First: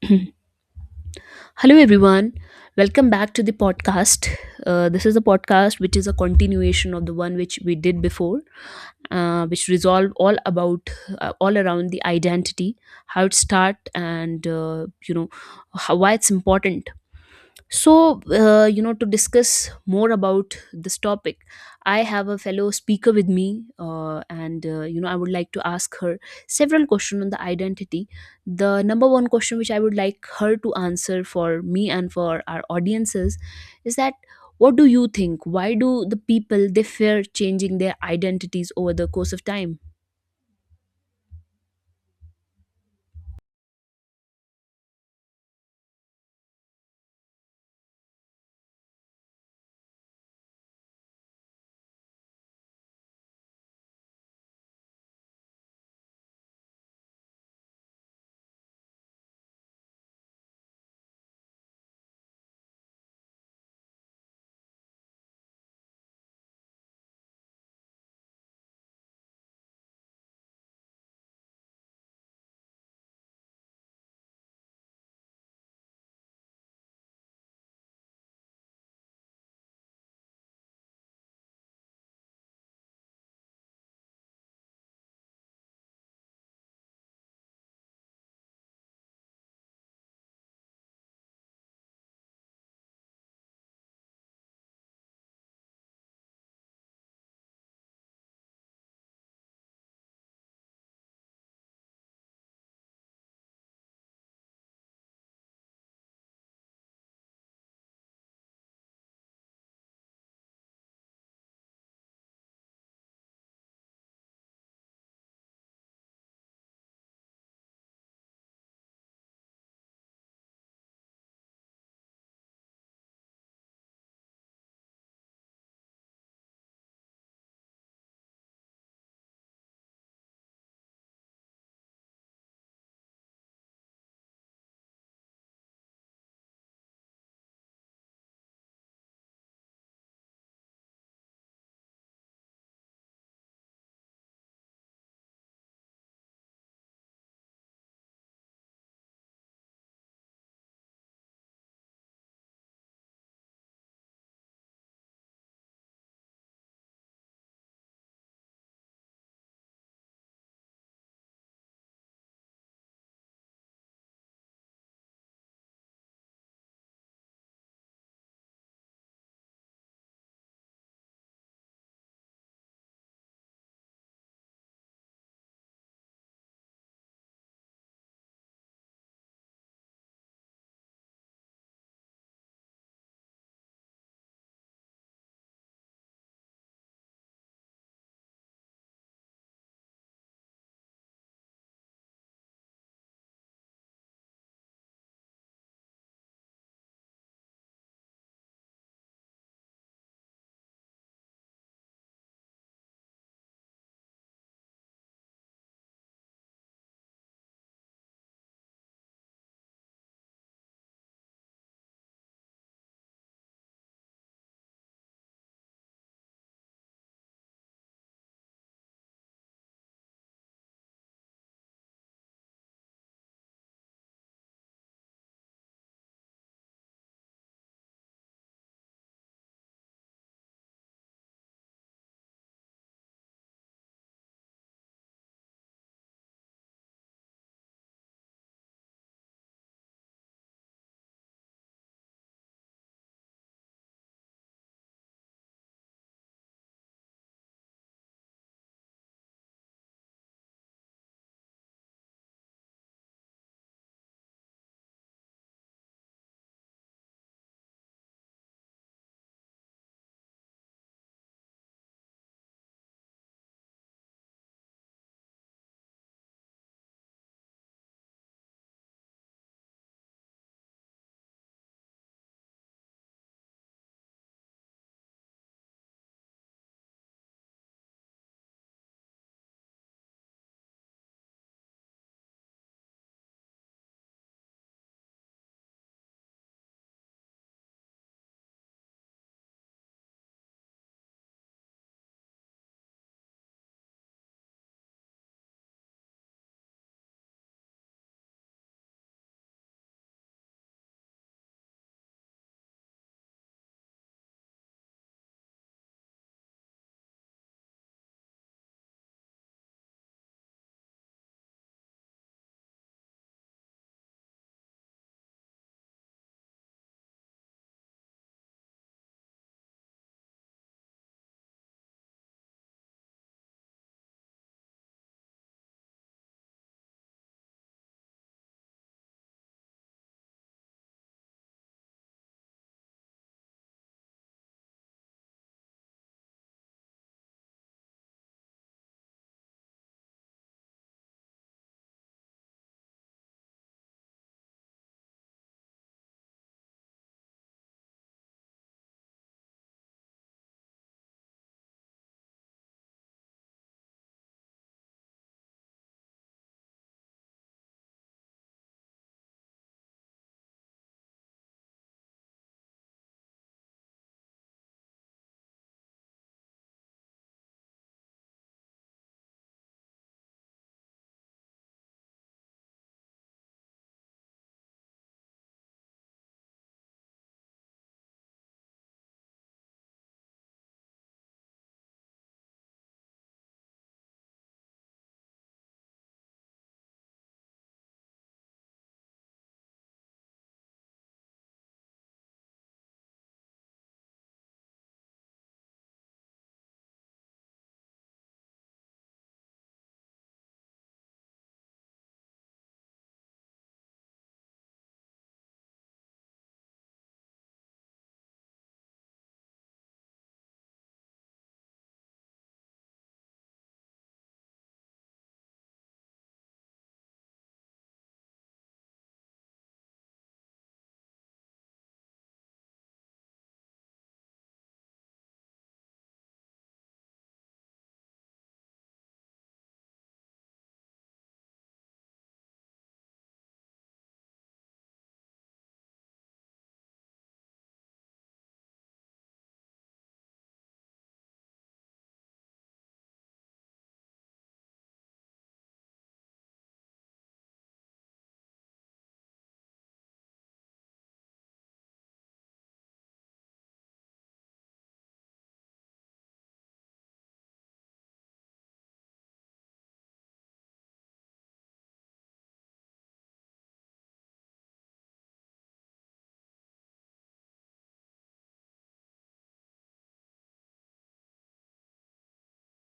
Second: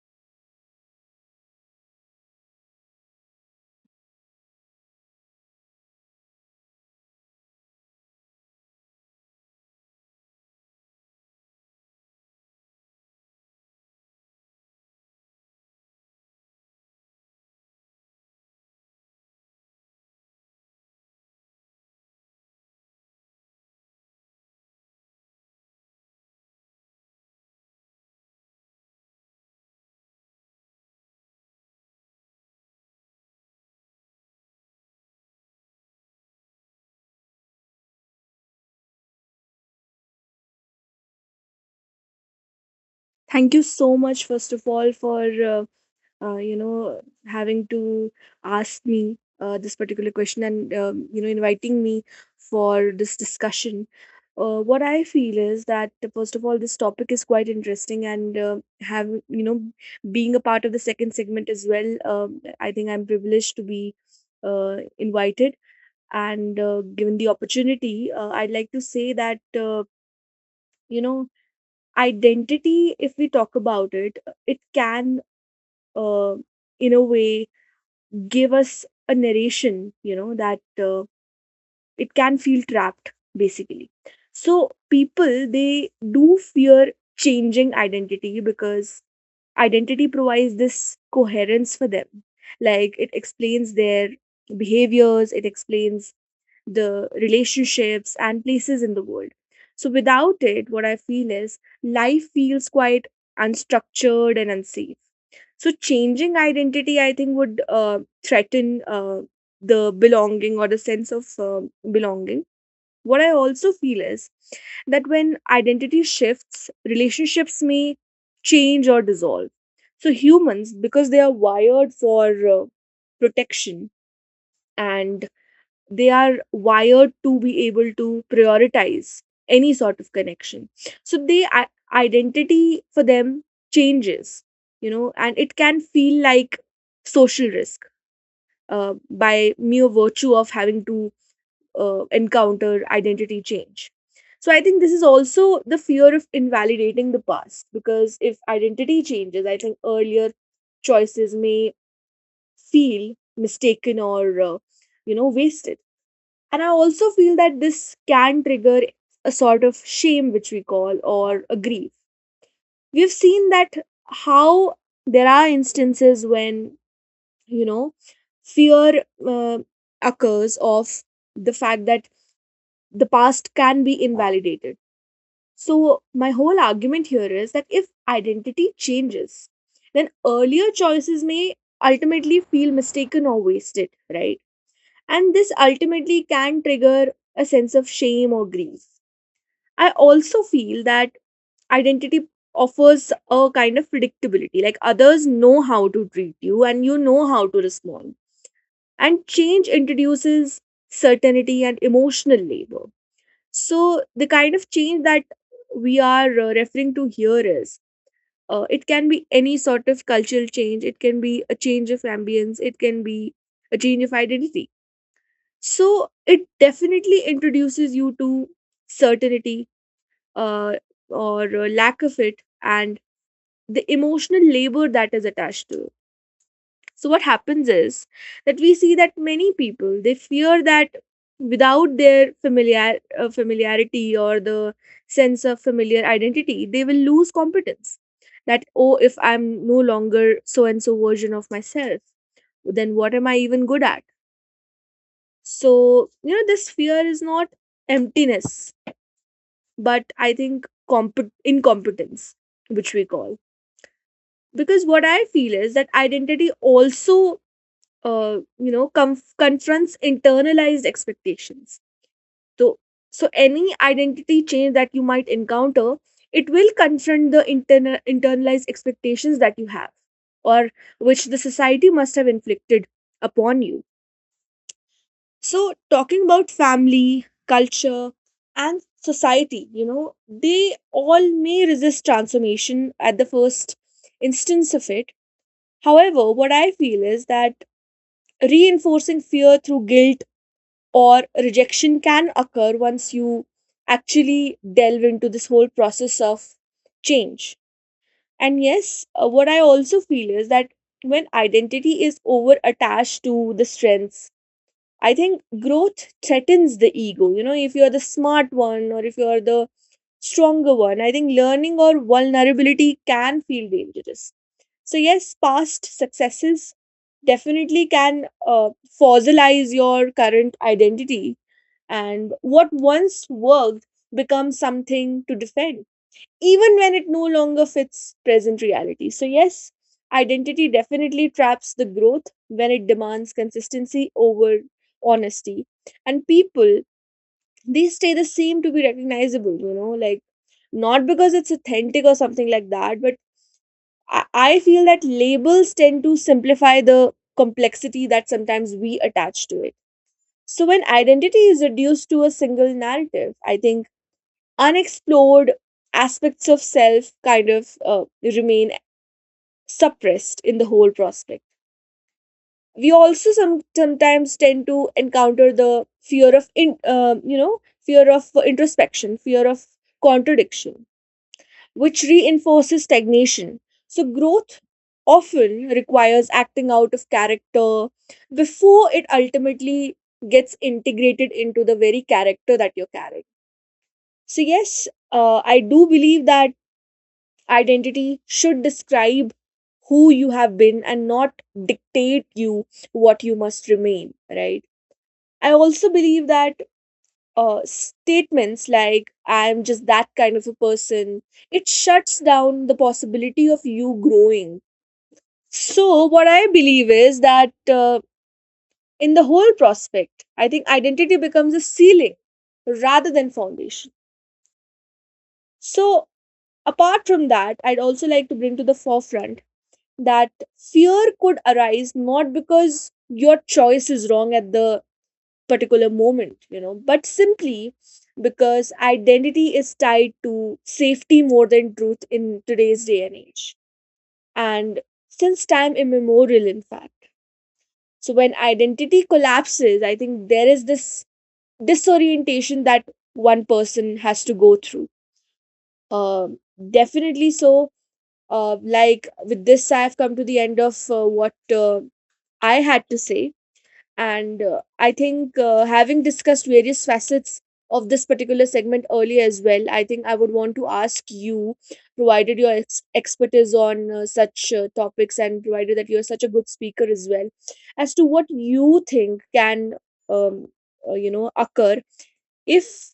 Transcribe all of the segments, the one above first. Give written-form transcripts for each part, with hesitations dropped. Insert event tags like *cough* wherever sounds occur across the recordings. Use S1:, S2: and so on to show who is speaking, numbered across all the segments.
S1: *clears throat* Hello, everyone. Welcome back to the podcast. This is a podcast which is a continuation of the one which we did before, which resolve all about all around the identity, how it start, and how, why it's important. So, to discuss more about this topic, I have a fellow speaker with me, and I would like to ask her several questions on the identity. The number one question which I would like her to answer for me and for our audiences is that, what do you think? Why do the people they fear changing their identities over the course of time?
S2: Thank you so much, first of all, for uh, having to ask me this particular question, and inviting me for this discussion. What I feel is that first of all, this topic is quite interesting, and have you know being a part of the second segment as well. I think I'm privileged to be invited and given the opportunity. I'd like to say that uh, you know identity, if we talk about it, it can, uh, in a way, give us a narration, that it can feel trapped, basically. So people, they do fear changing identity because identity provides this coherence for them. Like, it explains their behaviors, it explains the relationships and places in the world. So without it, what I feel is life feels quite unstructured and unsafe. So changing identity, I think, would threaten the belonging or the sense of belonging. What I also feel is that when identity shifts, relationships may change or dissolve. So humans, because they are wired for protection and they are wired to be able to prioritize any sort of connection, so identity for them changes, and it can feel like social risk, by mere virtue of having to encounter identity change. So I think this is also the fear of invalidating the past, because if identity changes, I think earlier choices may feel mistaken or wasted. And I also feel that this can trigger a sort of shame, which we call, or a grief. We've seen that how there are instances when you know fear uh, occurs of the fact that the past can be invalidated. So my whole argument here is that if identity changes, then earlier choices may ultimately feel mistaken or wasted, right? And this ultimately can trigger a sense of shame or grief. I also feel that identity offers a kind of predictability. Like, others know how to treat you and you know how to respond. And change introduces certainty and emotional labor. So the kind of change that we are referring to here is, it can be any sort of cultural change, it can be a change of ambience, it can be a change of identity. So it definitely introduces you to certainty, uh, or lack of it, and the emotional labor that is attached to it. So what happens is that we see that many people, they fear that without their familiar familiarity or the sense of familiar identity, they will lose competence. That, oh, if I'm no longer so and so version of myself, then what am I even good at? So, this fear is not emptiness, but I think incompetence, which we call. Because what I feel is that identity also, confronts internalized expectations. So so any identity change that you might encounter, it will confront the internalized expectations that you have, or which the society must have inflicted upon you. So, talking about family, culture, and society, they all may resist transformation at the first instance of it. However, what I feel is that reinforcing fear through guilt or rejection can occur once you actually delve into this whole process of change. And yes, what I also feel is that when identity is over attached to the strengths, I think growth threatens the ego. You know, if you're the smart one or if you're the stronger one, I think learning or vulnerability can feel dangerous. So yes, past successes definitely can fossilize your current identity, and what once worked becomes something to defend, even when it no longer fits present reality. So yes, identity definitely traps the growth when it demands consistency over honesty. And people, they stay the same to be recognizable, you know, like, not because it's authentic or something like that, but I feel that labels tend to simplify the complexity that sometimes we attach to it. So when identity is reduced to a single narrative, I think unexplored aspects of self kind of remain suppressed in the whole prospect. We also sometimes tend to encounter the fear of in, you know fear of introspection, fear of contradiction, which reinforces stagnation. So growth often requires acting out of character before it ultimately gets integrated into the very character that you're carrying. So yes, I do believe that identity should describe who you have been and not dictate you what you must remain, right? I also believe that statements like, I'm just that kind of a person, it shuts down the possibility of you growing. So what I believe is that, in the whole prospect, I think identity becomes a ceiling rather than foundation. So apart from that, I'd also like to bring to the forefront that fear could arise not because your choice is wrong at the particular moment, you know, but simply because identity is tied to safety more than truth in today's day and age. And since time immemorial, in fact. So when identity collapses, I think there is this disorientation that one person has to go through. Um, Definitely so. Like, with this, I've come to the end of what I had to say, and I think, having discussed various facets of this particular segment earlier as well, I think I would want to ask you, provided your expertise on such topics, and provided that you're such a good speaker as well, as to what you think can um, occur if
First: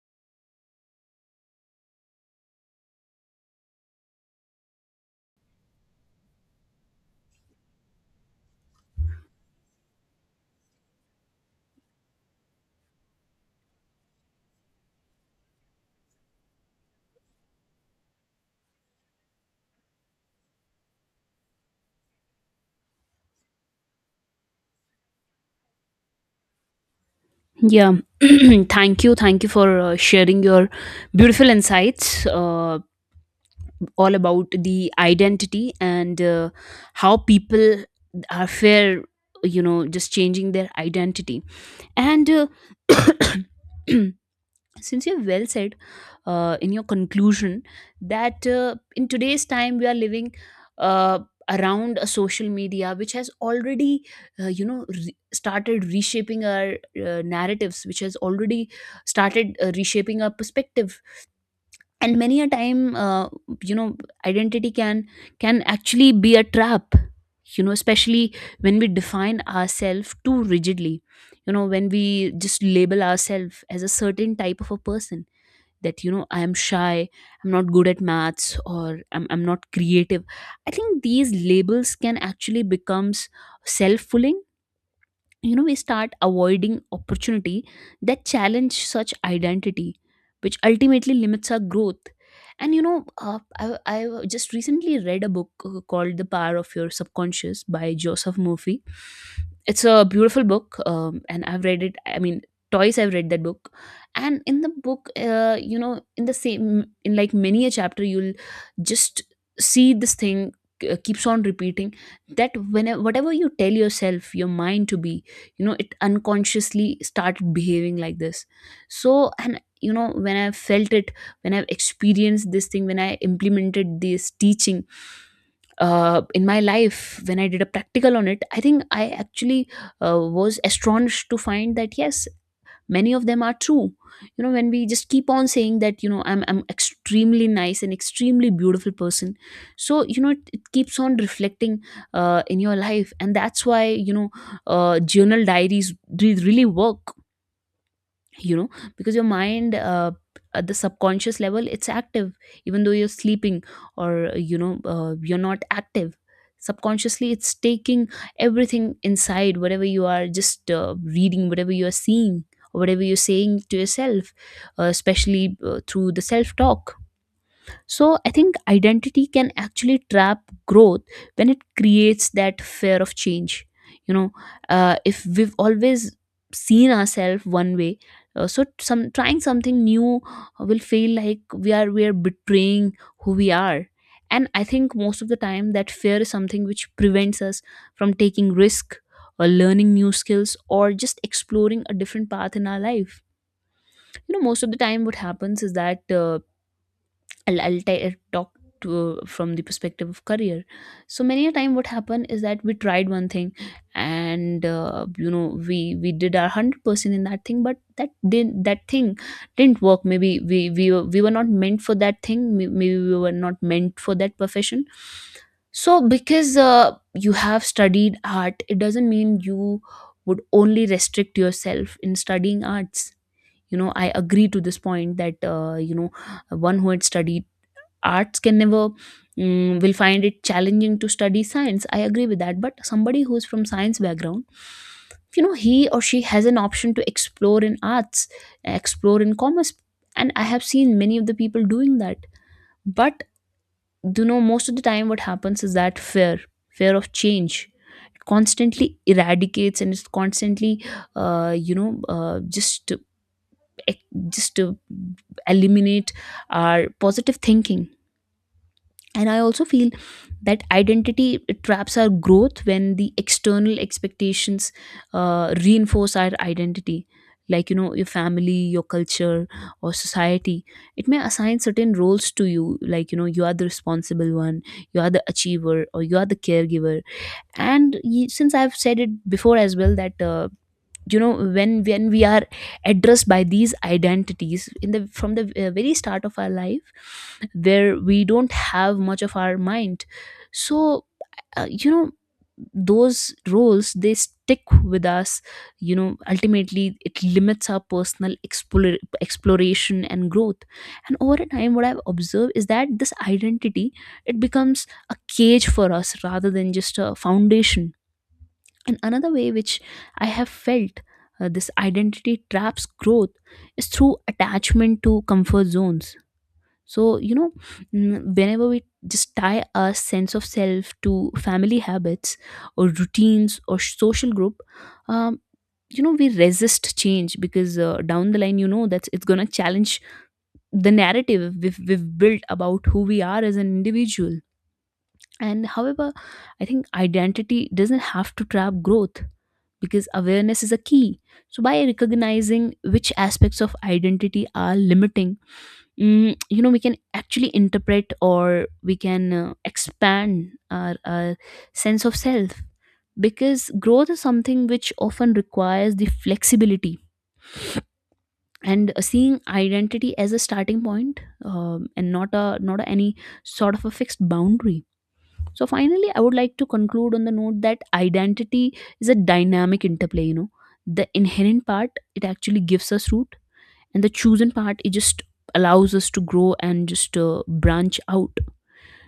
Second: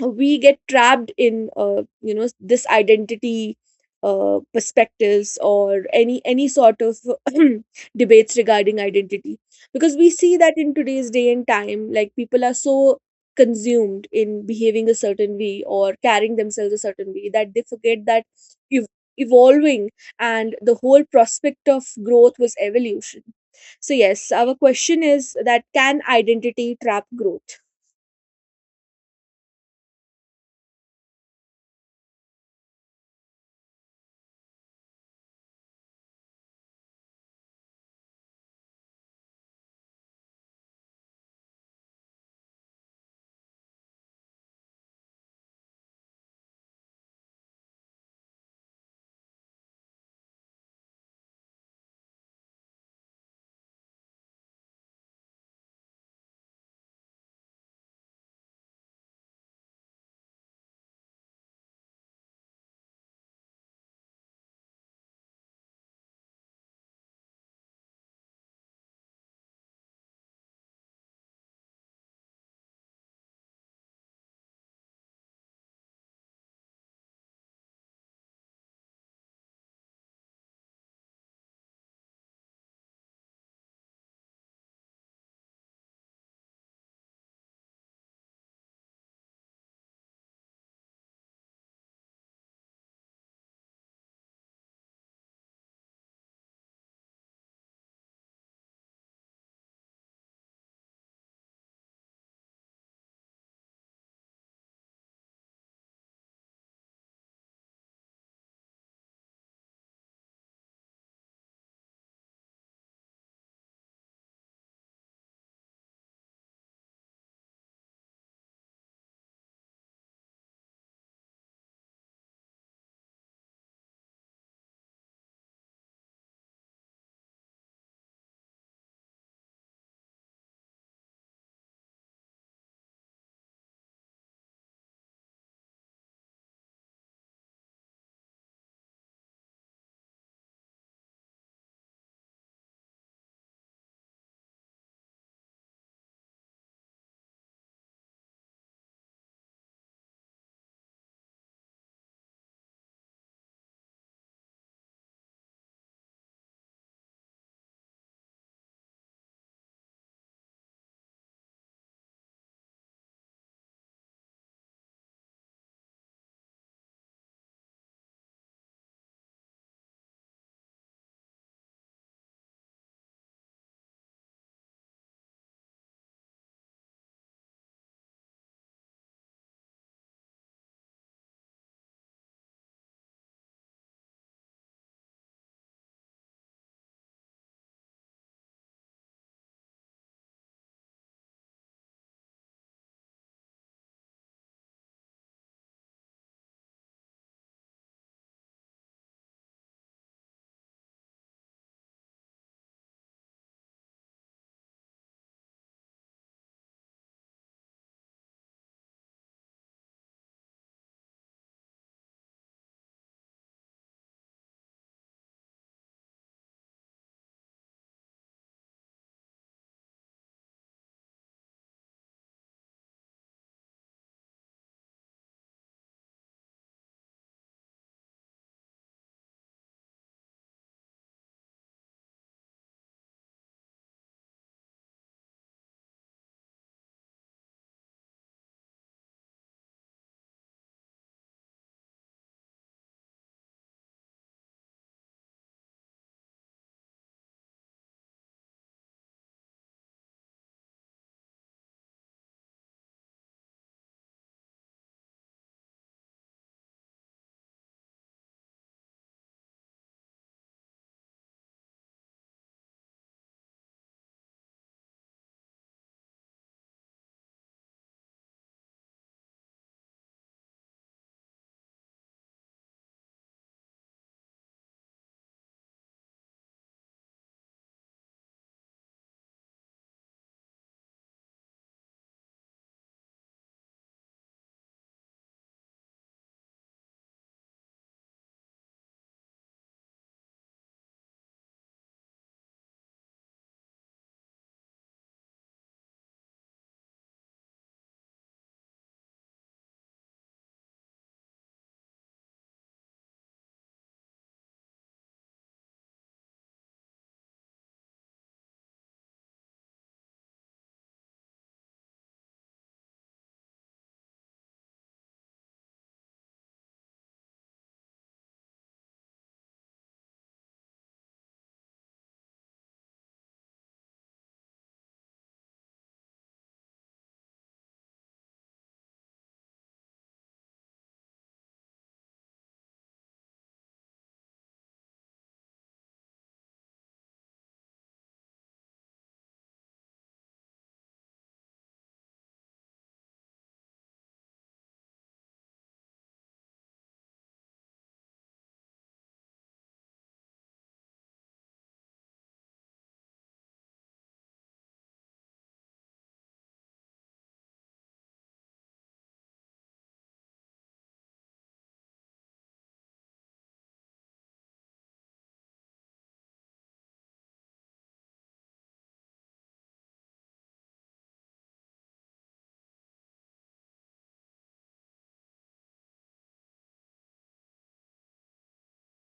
S2: we get trapped in this identity perspectives or any sort of *clears throat* debates regarding identity. Because we see that in today's day and time, like, people are so consumed in behaving a certain way or carrying themselves a certain way that they forget that ev- evolving and the whole prospect of growth was evolution. So yes, our question is that, can identity trap growth?
S1: Yeah, *clears throat* thank you. Thank you for sharing your beautiful insights all about the identity and how people are fair, just changing their identity. And *clears throat* *coughs* since you have well said in your conclusion that in today's time we are living uh, around a social media which has already started reshaping our narratives, which has already started reshaping our perspective. And many a time, you know identity can actually be a trap, especially when we define ourselves too rigidly, when we just label ourselves as a certain type of a person, that, I am shy, I'm not good at maths, or I'm not creative. I think these labels can actually becomes self-fulfilling. You know, we start avoiding opportunity that challenge such identity, which ultimately limits our growth. And I just recently read a book called The Power of Your Subconscious by Joseph Murphy. It's a beautiful book. And I've read it, I mean, twice. I've read that book. And in the book, in the same in like many a chapter, you'll just see this thing keeps on repeating, that whenever, whatever you tell yourself your mind to be, you know, it unconsciously started behaving like this. So and you know when I felt it, when I've experienced this thing, when I implemented this teaching in my life, when I did a practical on it, I think I actually was astonished to find that, yes, many of them are true. You know, when we just keep on saying that, I'm extremely nice and extremely beautiful person, so, you know, it keeps on reflecting in your life. And that's why, journal diaries really work. you know because your mind, at the subconscious level, it's active, even though you're sleeping, or you're not active. Subconsciously, it's taking everything inside, whatever you are just reading, whatever you are seeing, or whatever you're saying to yourself, especially through the self talk. So I think identity can actually trap growth when it creates that fear of change. You know, if we've always seen ourselves one way, so some trying something new will feel like we are betraying who we are. And I think most of the time that fear is something which prevents us from taking risk, or learning new skills, or just exploring a different path in our life. You know, most of the time what happens is that, I'll talk to from the perspective of career. So many a time, what happened is that we tried one thing, and we did our 100% in that thing, but that thing didn't work. Maybe we were not meant for that thing. Maybe we were not meant for that profession. So because you have studied art, it doesn't mean you would only restrict yourself in studying arts. You know, I agree to this point that, one who had studied arts can never, will find it challenging to study science. I agree with that. But somebody who's from science background, you know, he or she has an option to explore in arts, explore in commerce, and I have seen many of the people doing that. But, you know, most of the time what happens is that fear of change constantly eradicates, and it's constantly just eh, just to eliminate our positive thinking. And I also feel that identity traps our growth when the external expectations reinforce our identity. Like, you know, your family, your culture, or society, it may assign certain roles to you, like, you know, you are the responsible one, you are the achiever, or you are the caregiver. And since I've said it before as well that, you know when we are addressed by these identities, in the from the very start of our life, where we don't have much of our mind, so, uh, you know those roles, they stick with us. You know, ultimately it limits our personal exploration and growth. And over a time, what I've observed is that this identity, it becomes a cage for us rather than just a foundation. And another way which I have felt this identity traps growth is through attachment to comfort zones. So, you know, whenever we just tie our sense of self to family habits, or routines, or social group, um, you know, we resist change because, down the line, you know, that it's going to challenge the narrative we've built about who we are as an individual. And however, I think identity doesn't have to trap growth, because awareness is a key. So, by recognizing which aspects of identity are limiting, you know, we can actually interpret, or we can expand our sense of self, because growth is something which often requires the flexibility, and seeing identity as a starting point, and not any sort of a fixed boundary. So finally, I would like to conclude on the note that identity is a dynamic interplay, you know. The inherent part, it actually gives us root, and the chosen part, it just allows us to grow and just branch out.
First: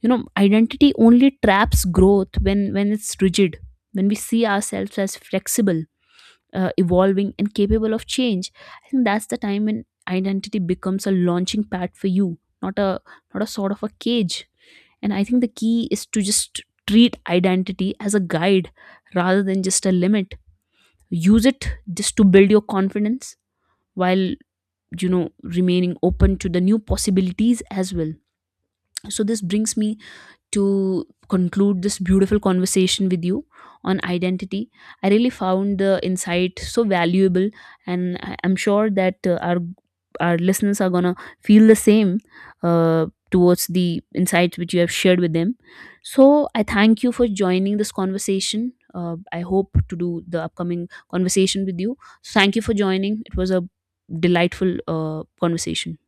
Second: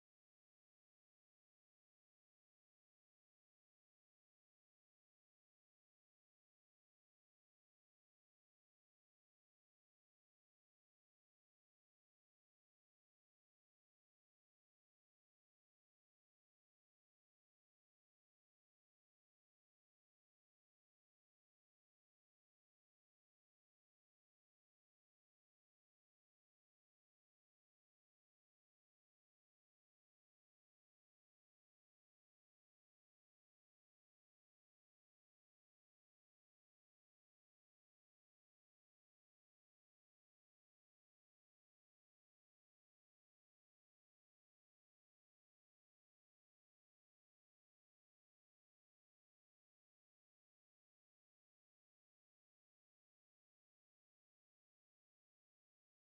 S1: You know, identity only traps growth when it's rigid. When we see ourselves as flexible, evolving, and capable of change, I think that's the time when identity becomes a launching pad for you, not a sort of a cage. And I think the key is to just treat identity as a guide rather than just a limit. Use it just to build your confidence while, you know, remaining open to the new possibilities as well. So this brings me to conclude this beautiful conversation with you on identity. I really found the insight so valuable, and I'm sure that our listeners are gonna feel the same uh, towards the insights which you have shared with them. So I thank you for joining this conversation. I hope to do the upcoming conversation with you. So thank you for joining. It was a delightful conversation.